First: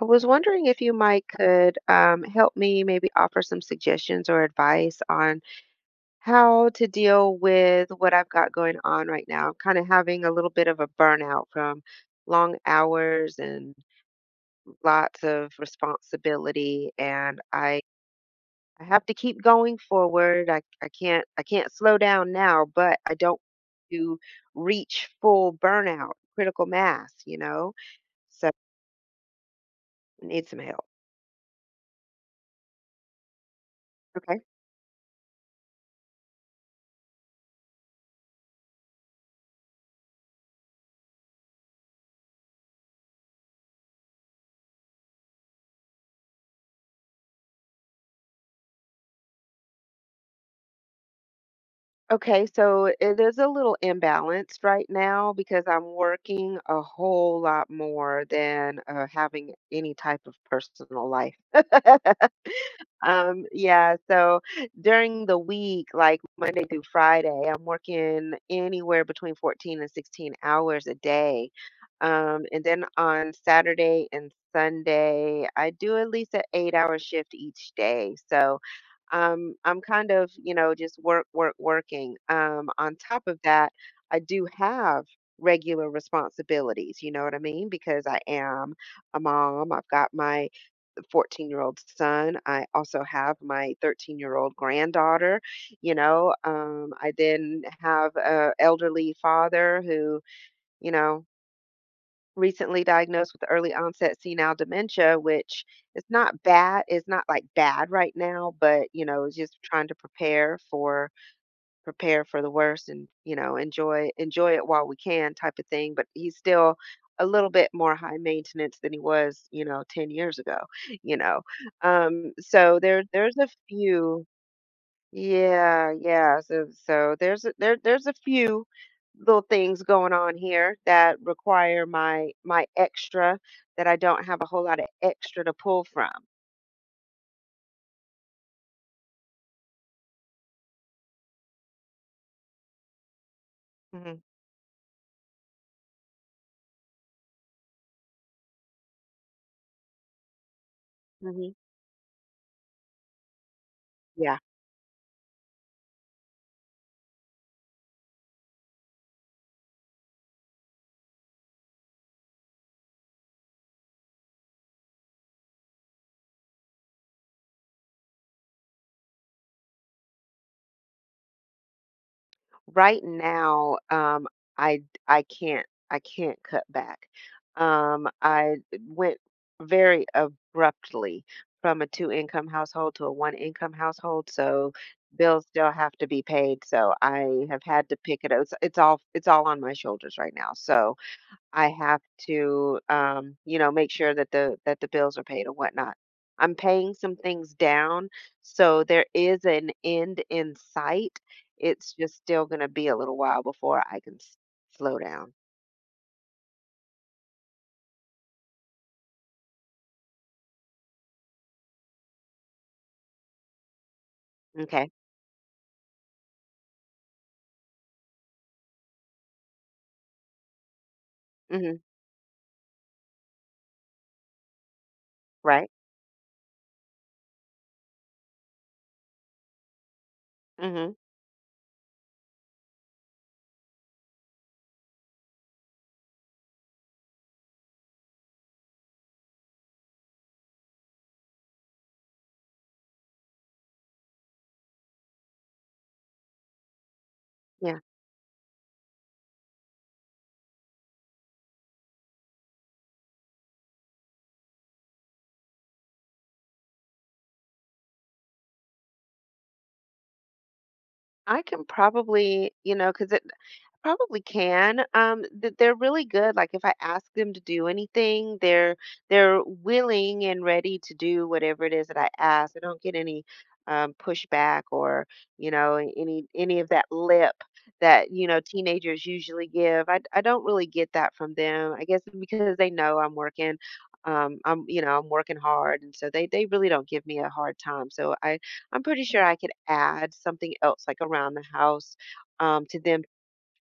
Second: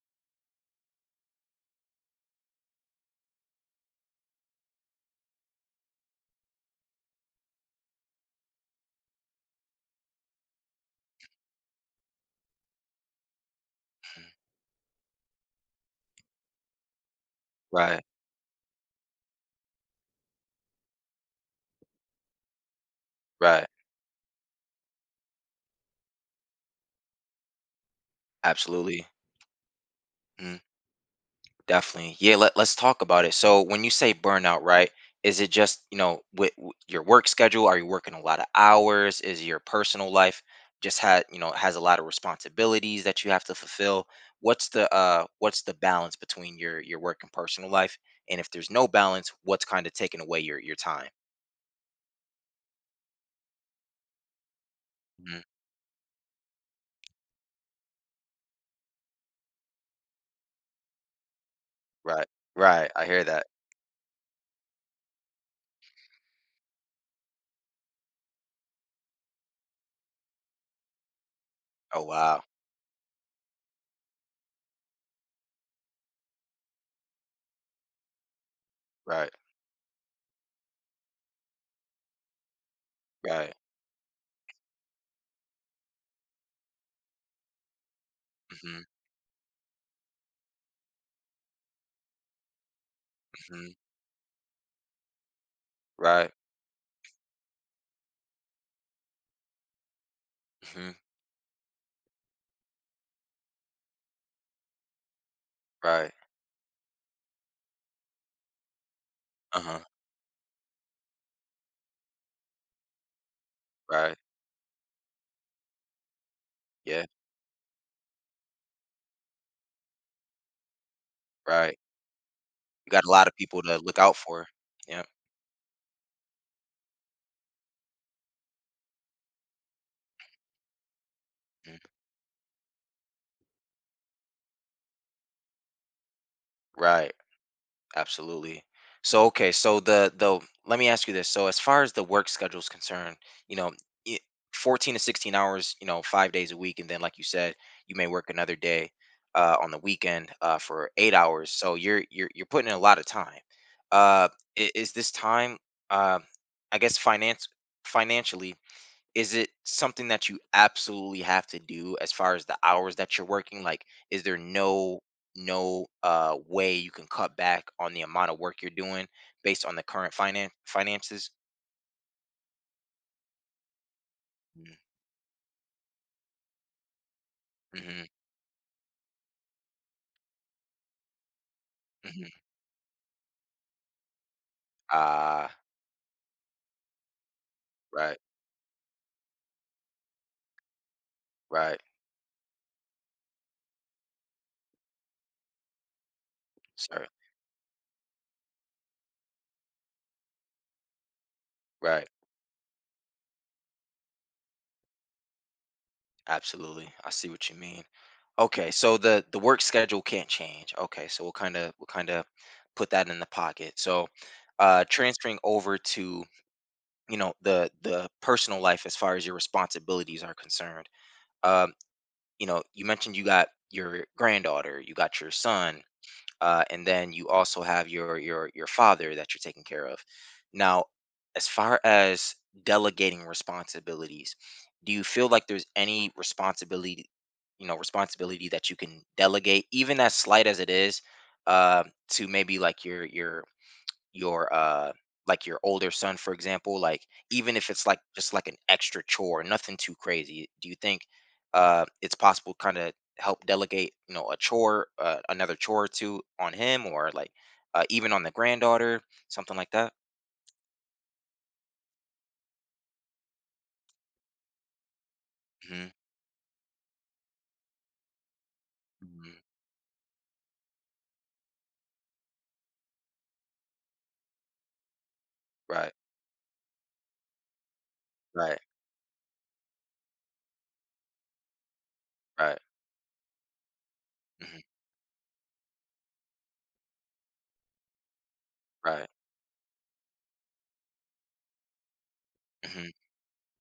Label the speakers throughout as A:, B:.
A: I was wondering if you might could help me maybe offer some suggestions or advice on how to deal with what I've got going on right now. I'm kind of having a little bit of a burnout from long hours and lots of responsibility, and I
B: Right,
A: I have to keep going forward. I can't slow down now, but I don't
B: right.
A: to reach full burnout, critical mass. So
B: Absolutely.
A: I need
B: Mhm,
A: some help.
B: definitely. Yeah, let's talk about it. So when you say
A: Okay.
B: burnout, right, is it just, you know, with, w your work schedule? Are you working a lot of hours? Is your personal life just had, you know, has a lot of responsibilities that you have to fulfill? What's the what's the balance between your work and personal life? And if there's no balance, what's kind of taking away your time?
A: Okay, so it is a little imbalanced right now
B: Hmm.
A: because I'm working a whole lot more than having any type of personal life.
B: Right. Right. I hear that.
A: Yeah, so during the week, like Monday through Friday, I'm working anywhere between 14 and 16 hours a day.
B: Oh wow.
A: And then on Saturday and Sunday, I do at least an 8-hour shift each day. So
B: Right.
A: I'm kind of, just work, work, working. On top of
B: Right.
A: that, I do have regular responsibilities, you know what I mean? Because I am
B: Hmm.
A: a mom, I've got my 14-year-old year old son. I also have
B: Hmm.
A: my 13-year-old year old granddaughter.
B: Right.
A: I then have a elderly father who,
B: Hmm.
A: you know, recently diagnosed with early onset senile dementia, which is
B: Right.
A: not bad. It's not like bad right now, but it's just
B: Uh-huh.
A: trying to prepare for the worst and, enjoy
B: Right.
A: enjoy it while we can type of thing, but he's still
B: Yeah,
A: a little bit more high maintenance than he was, 10 years ago, you know.
B: right.
A: So
B: You
A: there
B: got a lot of
A: there's a
B: people to look out
A: few.
B: for. Yeah.
A: Yeah, yeah. So there's a few little things going on here that
B: Mm.
A: require my extra that I don't have a whole lot of extra to pull from.
B: Right. Absolutely. So okay, so the let me ask you this. So as far as the work schedule is concerned, you know, i-
A: Hmm,
B: 14 to 16 hours, you know, 5 days a week, and then like you said, you may work another day on the weekend for 8 hours.
A: hmm.
B: So you're putting in a lot of time. Uh
A: Yeah.
B: is this time uh I guess finance financially, is it something that you absolutely have to do as far as the hours that you're working? Like, is there no way you can cut back on the amount of work you're doing based on the current finances?
A: Right now, I can not I d I can't cut back.
B: Mm-hmm.
A: I went very abruptly from a
B: Hmm.
A: two-income household to a one-income household, so bills
B: Ah,
A: still have to be paid, so I have had to
B: right,
A: pick it up. It's all on my shoulders right now, so I
B: right,
A: have to, make sure that the bills are paid and whatnot. I'm paying
B: sorry,
A: some things down, so there is an end in sight. It's
B: right.
A: just still going to be a little while before I can slow down.
B: Absolutely. I see what you mean. Okay, so the work schedule can't change. Okay, so we'll kind of put that in the pocket. So,
A: Okay.
B: transferring over to, you know, the personal life as far as your responsibilities are concerned, um,
A: Hmm.
B: you know, you mentioned you got your granddaughter, you got your
A: Right.
B: son, and then you also have your father that you're taking care of now.
A: Hmm.
B: As far as delegating responsibilities, do you feel like there's any responsibility, you know, responsibility that you can delegate, even as slight as it is, uh to maybe like your like your older son, for example? Like, even if
A: Yeah.
B: it's like just like an extra chore, nothing too crazy, do you think it's possible, kind of help delegate, you know, a chore, another chore or two on him, or like, even on the granddaughter, something like that?
A: I can probably, you know, because probably can. They're
B: Hmm.
A: really good. Like if I ask them to do anything, they're
B: Hmm.
A: they're willing and ready to do whatever it is that I ask. I don't get any pushback or
B: Right.
A: any of that lip that
B: Right.
A: teenagers usually give. I don't really get that from them. I guess because
B: Right.
A: they know I'm working.
B: Hmm.
A: I'm I'm working hard, and so they really don't give me a hard time. So I'm pretty
B: Right.
A: sure I could add something else like around the house to
B: Hmm.
A: them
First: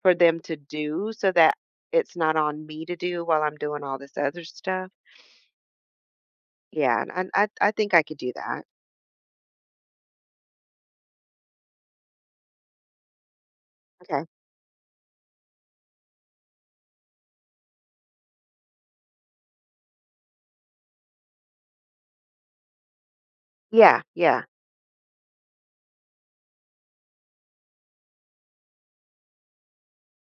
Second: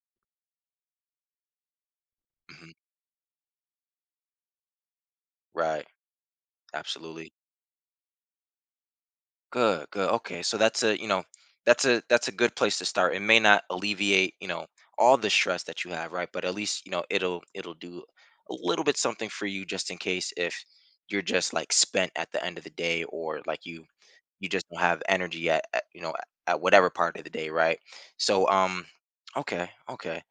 A: for them to do so that it's not on
B: Hmm.
A: me to do while I'm doing all this other stuff.
B: Right.
A: Yeah, and
B: Absolutely.
A: I think I could do that.
B: Good, good. Okay, so that's a, you know, that's a good place to start. It may not
A: Okay.
B: alleviate, you know, all the stress that you have, right? But at least, you know, it'll do a little bit something for you, just in case if you're just like spent at the end of the day, or like you
A: Yeah, yeah.
B: you just don't have energy at you know, at whatever part of the day, right? So, um, okay, okay.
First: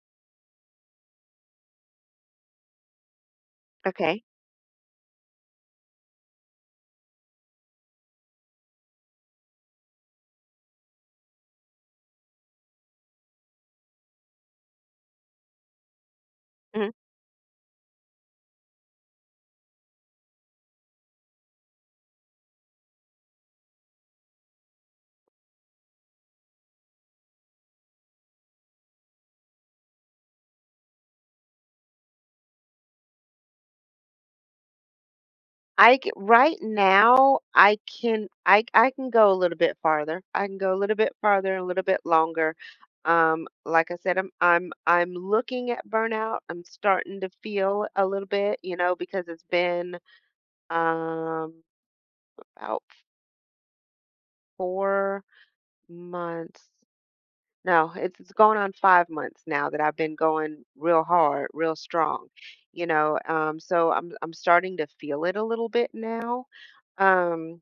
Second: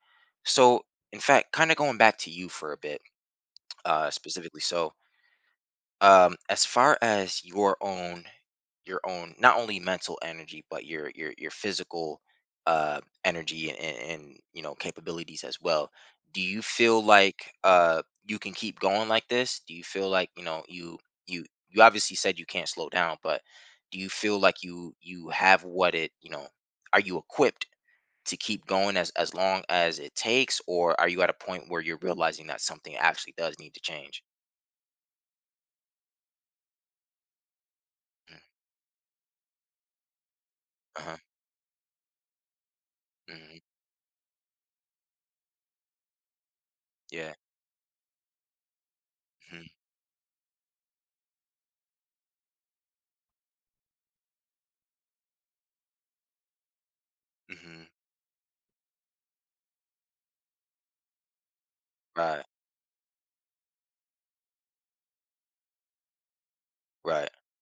B: So, in fact, kind of going back to you for a bit,
A: Okay.
B: specifically. So, um, as far as your own not only mental energy, but your physical energy and, and you know capabilities as well, do you
A: Mhm.
B: feel like you can keep going like this? Do you feel like, you know, you you you obviously said you can't slow down, but do you feel like you have what it, you know, are you equipped to keep going as long as it takes? Or are you at a point where you're realizing that something actually does need to change?
A: Right now I can
B: Mm,
A: I can go a little bit farther. I can go a little bit
B: uh-huh.
A: farther, a little bit longer.
B: Hmm.
A: Like I said, I'm looking at burnout. I'm starting to
B: Yeah.
A: feel a little bit, because it's
B: Hmm.
A: been um about 4 months.
B: Hmm.
A: No, it's going on 5 months now that I've been going real hard, real strong,
B: Right.
A: you know. So I'm starting to feel it a little bit now,
B: Right.
A: um,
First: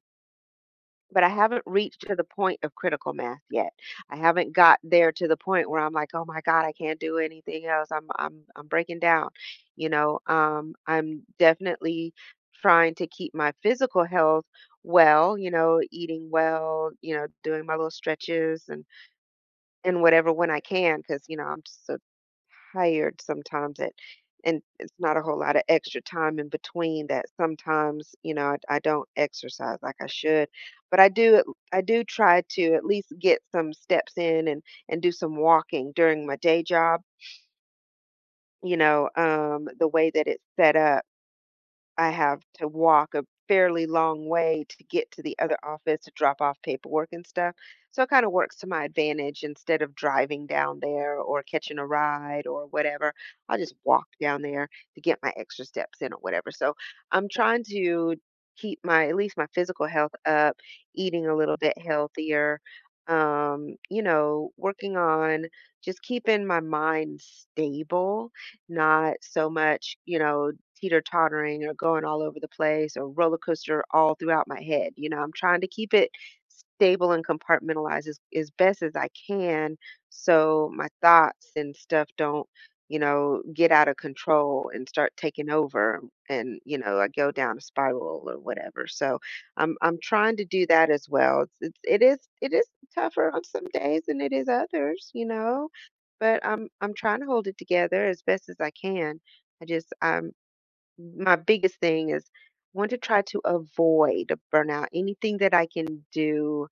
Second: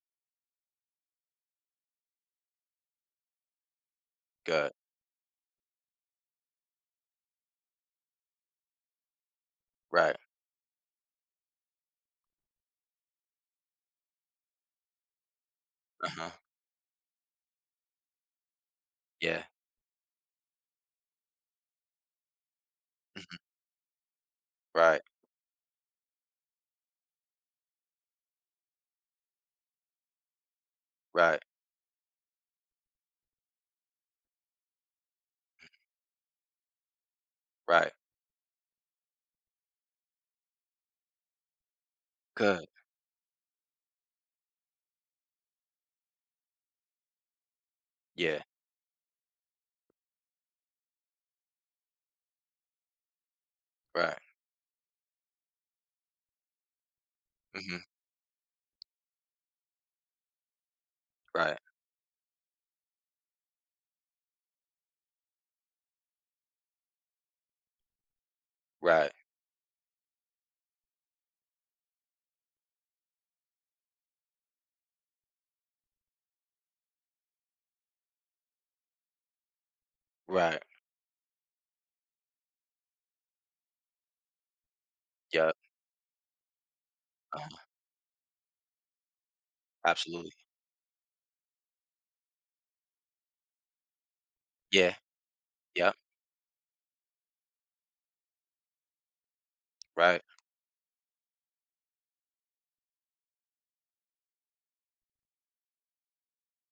A: but I haven't reached to the point of critical mass yet. I haven't
B: Good.
A: got there to the point where I'm like, oh my God, I can't do anything else. I'm breaking down, you
B: Right.
A: know. I'm definitely trying to keep my physical health well, eating
B: Uh-huh.
A: well, doing my little stretches and
B: Yeah.
A: whatever when I can, because I'm so tired
B: Mhm.
A: sometimes that, and it's
B: Right.
A: not a whole lot of extra time in between that. Sometimes I don't exercise like I should, but I do
B: Right.
A: I do try to at least get some steps in and do some walking during my day job.
B: Right.
A: The way that it's set up I have
B: Good.
A: to walk a fairly long way to get to the other office to drop off paperwork and stuff. So it kind of
B: Yeah.
A: works to my advantage instead of driving down there or catching a ride or whatever. I'll just walk
B: Right.
A: down there to get my extra steps in or whatever. So I'm trying
B: Mhm.
A: to keep my at least my physical health up, eating a little
B: Right.
A: bit healthier, working on just keeping my mind stable,
B: Right.
A: not so much, teeter tottering or going all over the place or roller coaster all throughout my head. I'm trying to keep it stable and compartmentalized as best as I can
B: Right.
A: so my thoughts and stuff don't, get out of control and start taking
B: Yep.
A: over and, I go down
B: Uh-huh.
A: a spiral or whatever. So I'm
B: Absolutely.
A: trying to do that as well. It is tougher on some days than it is
B: Yeah.
A: others,
B: Yep.
A: but I'm trying to hold it together as best as I can. I just
B: Right.
A: I'm my biggest thing is want to try to avoid burnout. Anything that I can do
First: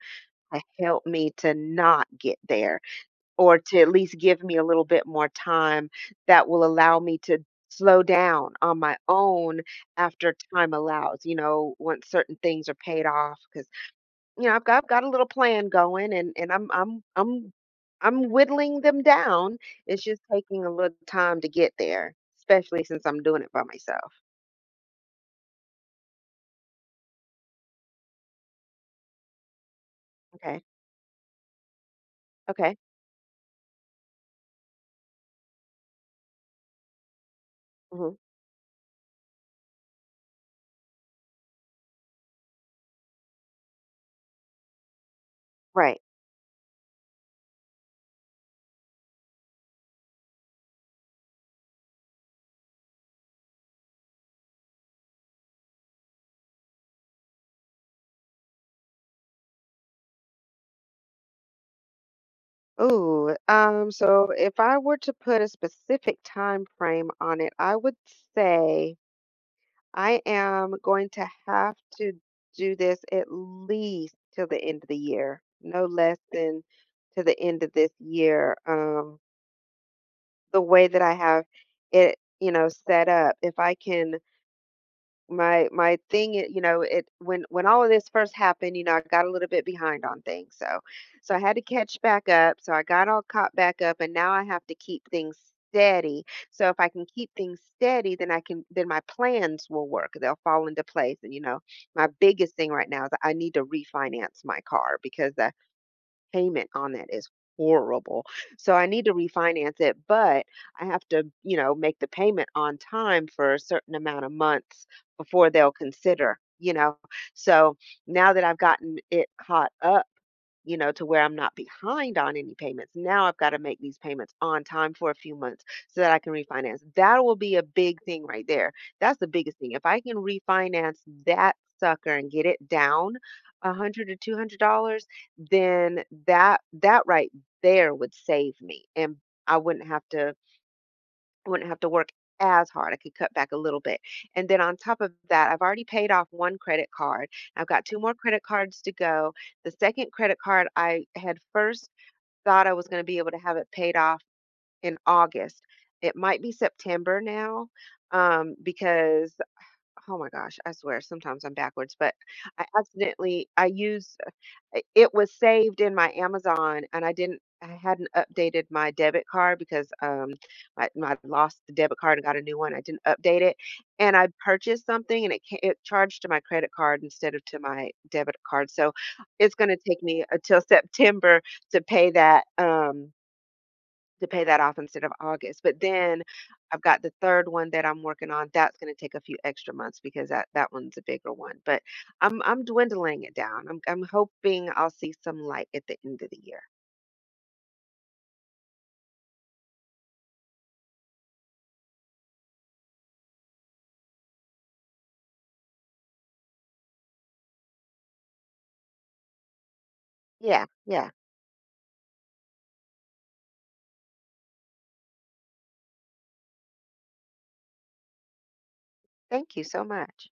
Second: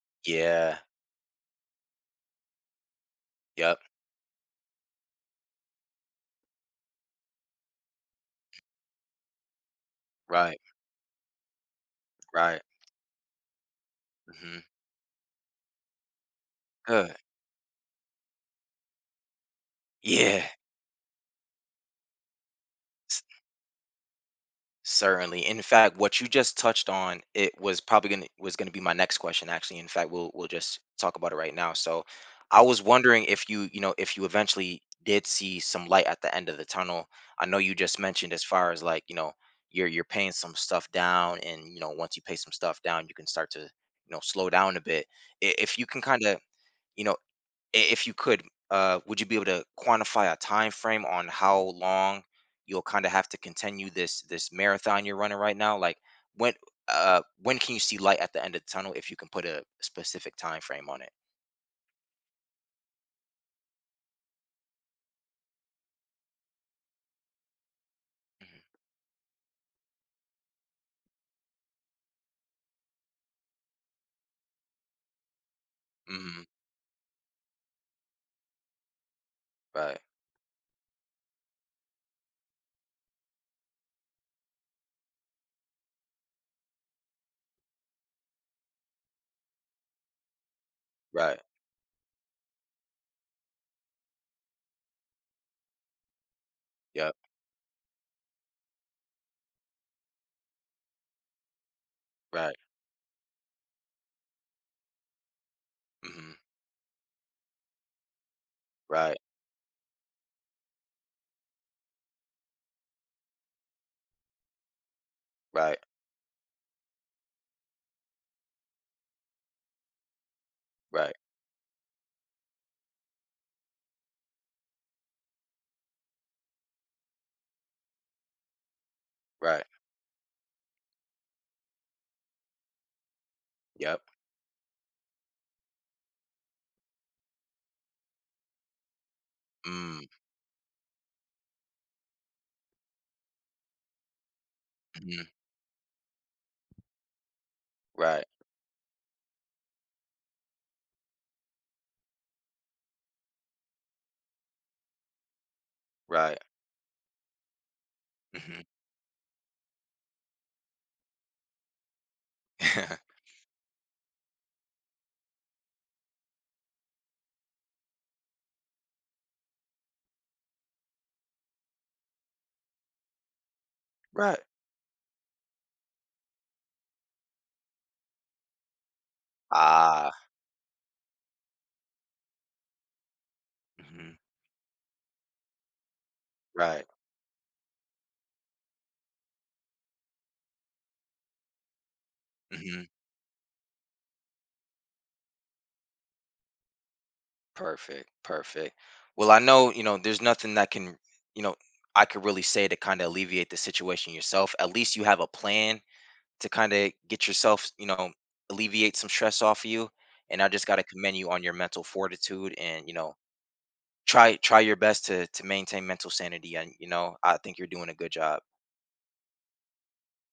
A: to
B: Yeah.
A: help me to not get there or
B: Yep.
A: to at least give me a little bit more time that will allow me to slow down on my own after
B: Right.
A: time allows, once certain
B: Right.
A: things are paid off cuz
B: Mhm.
A: I've got a little plan going and I'm I'm
B: Good.
A: I'm I'm whittling them down. It's just
B: Yeah.
A: taking a little time to get there, especially since I'm doing it by myself.
B: Certainly. In fact, what you just touched on, it was probably gonna be my next question, actually. In fact, we'll
A: Okay.
B: just talk about it right now. So I
A: Okay.
B: was wondering if you, you know, if you eventually did see some light at the end of the tunnel. I know you just
A: Mhm.
B: mentioned as far as like, you know, you're paying some stuff down and, you know, once you pay some stuff down, you can start to, you know, slow down a bit. If you can
A: Right.
B: kind of, you know, if you could, would you be able to quantify a time frame on how long you'll kind of have to continue this this marathon you're running right now? Like, when when can you see light at the end of the tunnel, if you can put a specific time frame on it?
A: Ooh, so if I were to put a specific time frame on it, I would say I am going to have to do this at least till the end of the year, no less
B: Hmm. Hmm.
A: than to the end of this year.
B: Right.
A: The way that I have it, set up, if I can. My thing, it when all of this first happened, I got a little bit behind on things. So I
B: Right.
A: had to catch back up. So I got all caught back up and now I have to keep things steady. So if I can
B: Yep.
A: keep things steady, then I can then my plans will work. They'll fall into place. And my
B: Right.
A: biggest thing right now is I need to refinance my car because
B: Hmm.
A: payment on that is horrible. So I need to
B: Right.
A: refinance it, but I have to, make the payment on time for a certain amount of months before
B: Right.
A: they'll
B: Right.
A: consider. So now that I've gotten it caught up, to
B: Right.
A: where I'm not behind on any payments. Now I've got to make these payments on time for a few months so that I can refinance. That will be a big thing right there. That's the biggest
B: Right.
A: thing. If I can refinance that sucker and get it down a
B: Yep.
A: hundred to two hundred dollars, then that right there would save me, and I wouldn't have
B: Mm.
A: to work as hard. I could cut back a little bit. And then on top of
B: Hmm.
A: that, I've already paid off one credit card. I've got two more
B: Right.
A: credit cards to go. The second credit card, I had first thought I was going to be able to have it paid off in August. It
B: Right.
A: might be September now
B: Hmm.
A: because oh my gosh, I swear sometimes I'm backwards, but I accidentally I used I- it was saved in my Amazon and I hadn't updated my debit card because I lost the debit card and got a new one. I didn't update it and I
B: Right.
A: purchased something and it charged to my credit card instead of to my debit card. So it's going to take
B: Ah.
A: me until September to pay that
B: Hmm.
A: off instead of August. But then I've
B: Right.
A: got the third one that I'm working on. That's going to take a few extra months because that one's a bigger one. But I'm
B: Mm-hmm.
A: dwindling it down. I'm hoping I'll see some light at the end of the year.
B: Perfect, perfect. Well, I know, you know, there's nothing that can, you know, I could really say to kind of alleviate the situation yourself. At least you have a plan to kind of get yourself, you know, alleviate some stress off of you. And I just
A: Yeah,
B: got to
A: yeah.
B: commend you on your mental fortitude and, you know, try your best to maintain mental sanity, and, you know, I think you're doing a good job.
A: Thank you so much.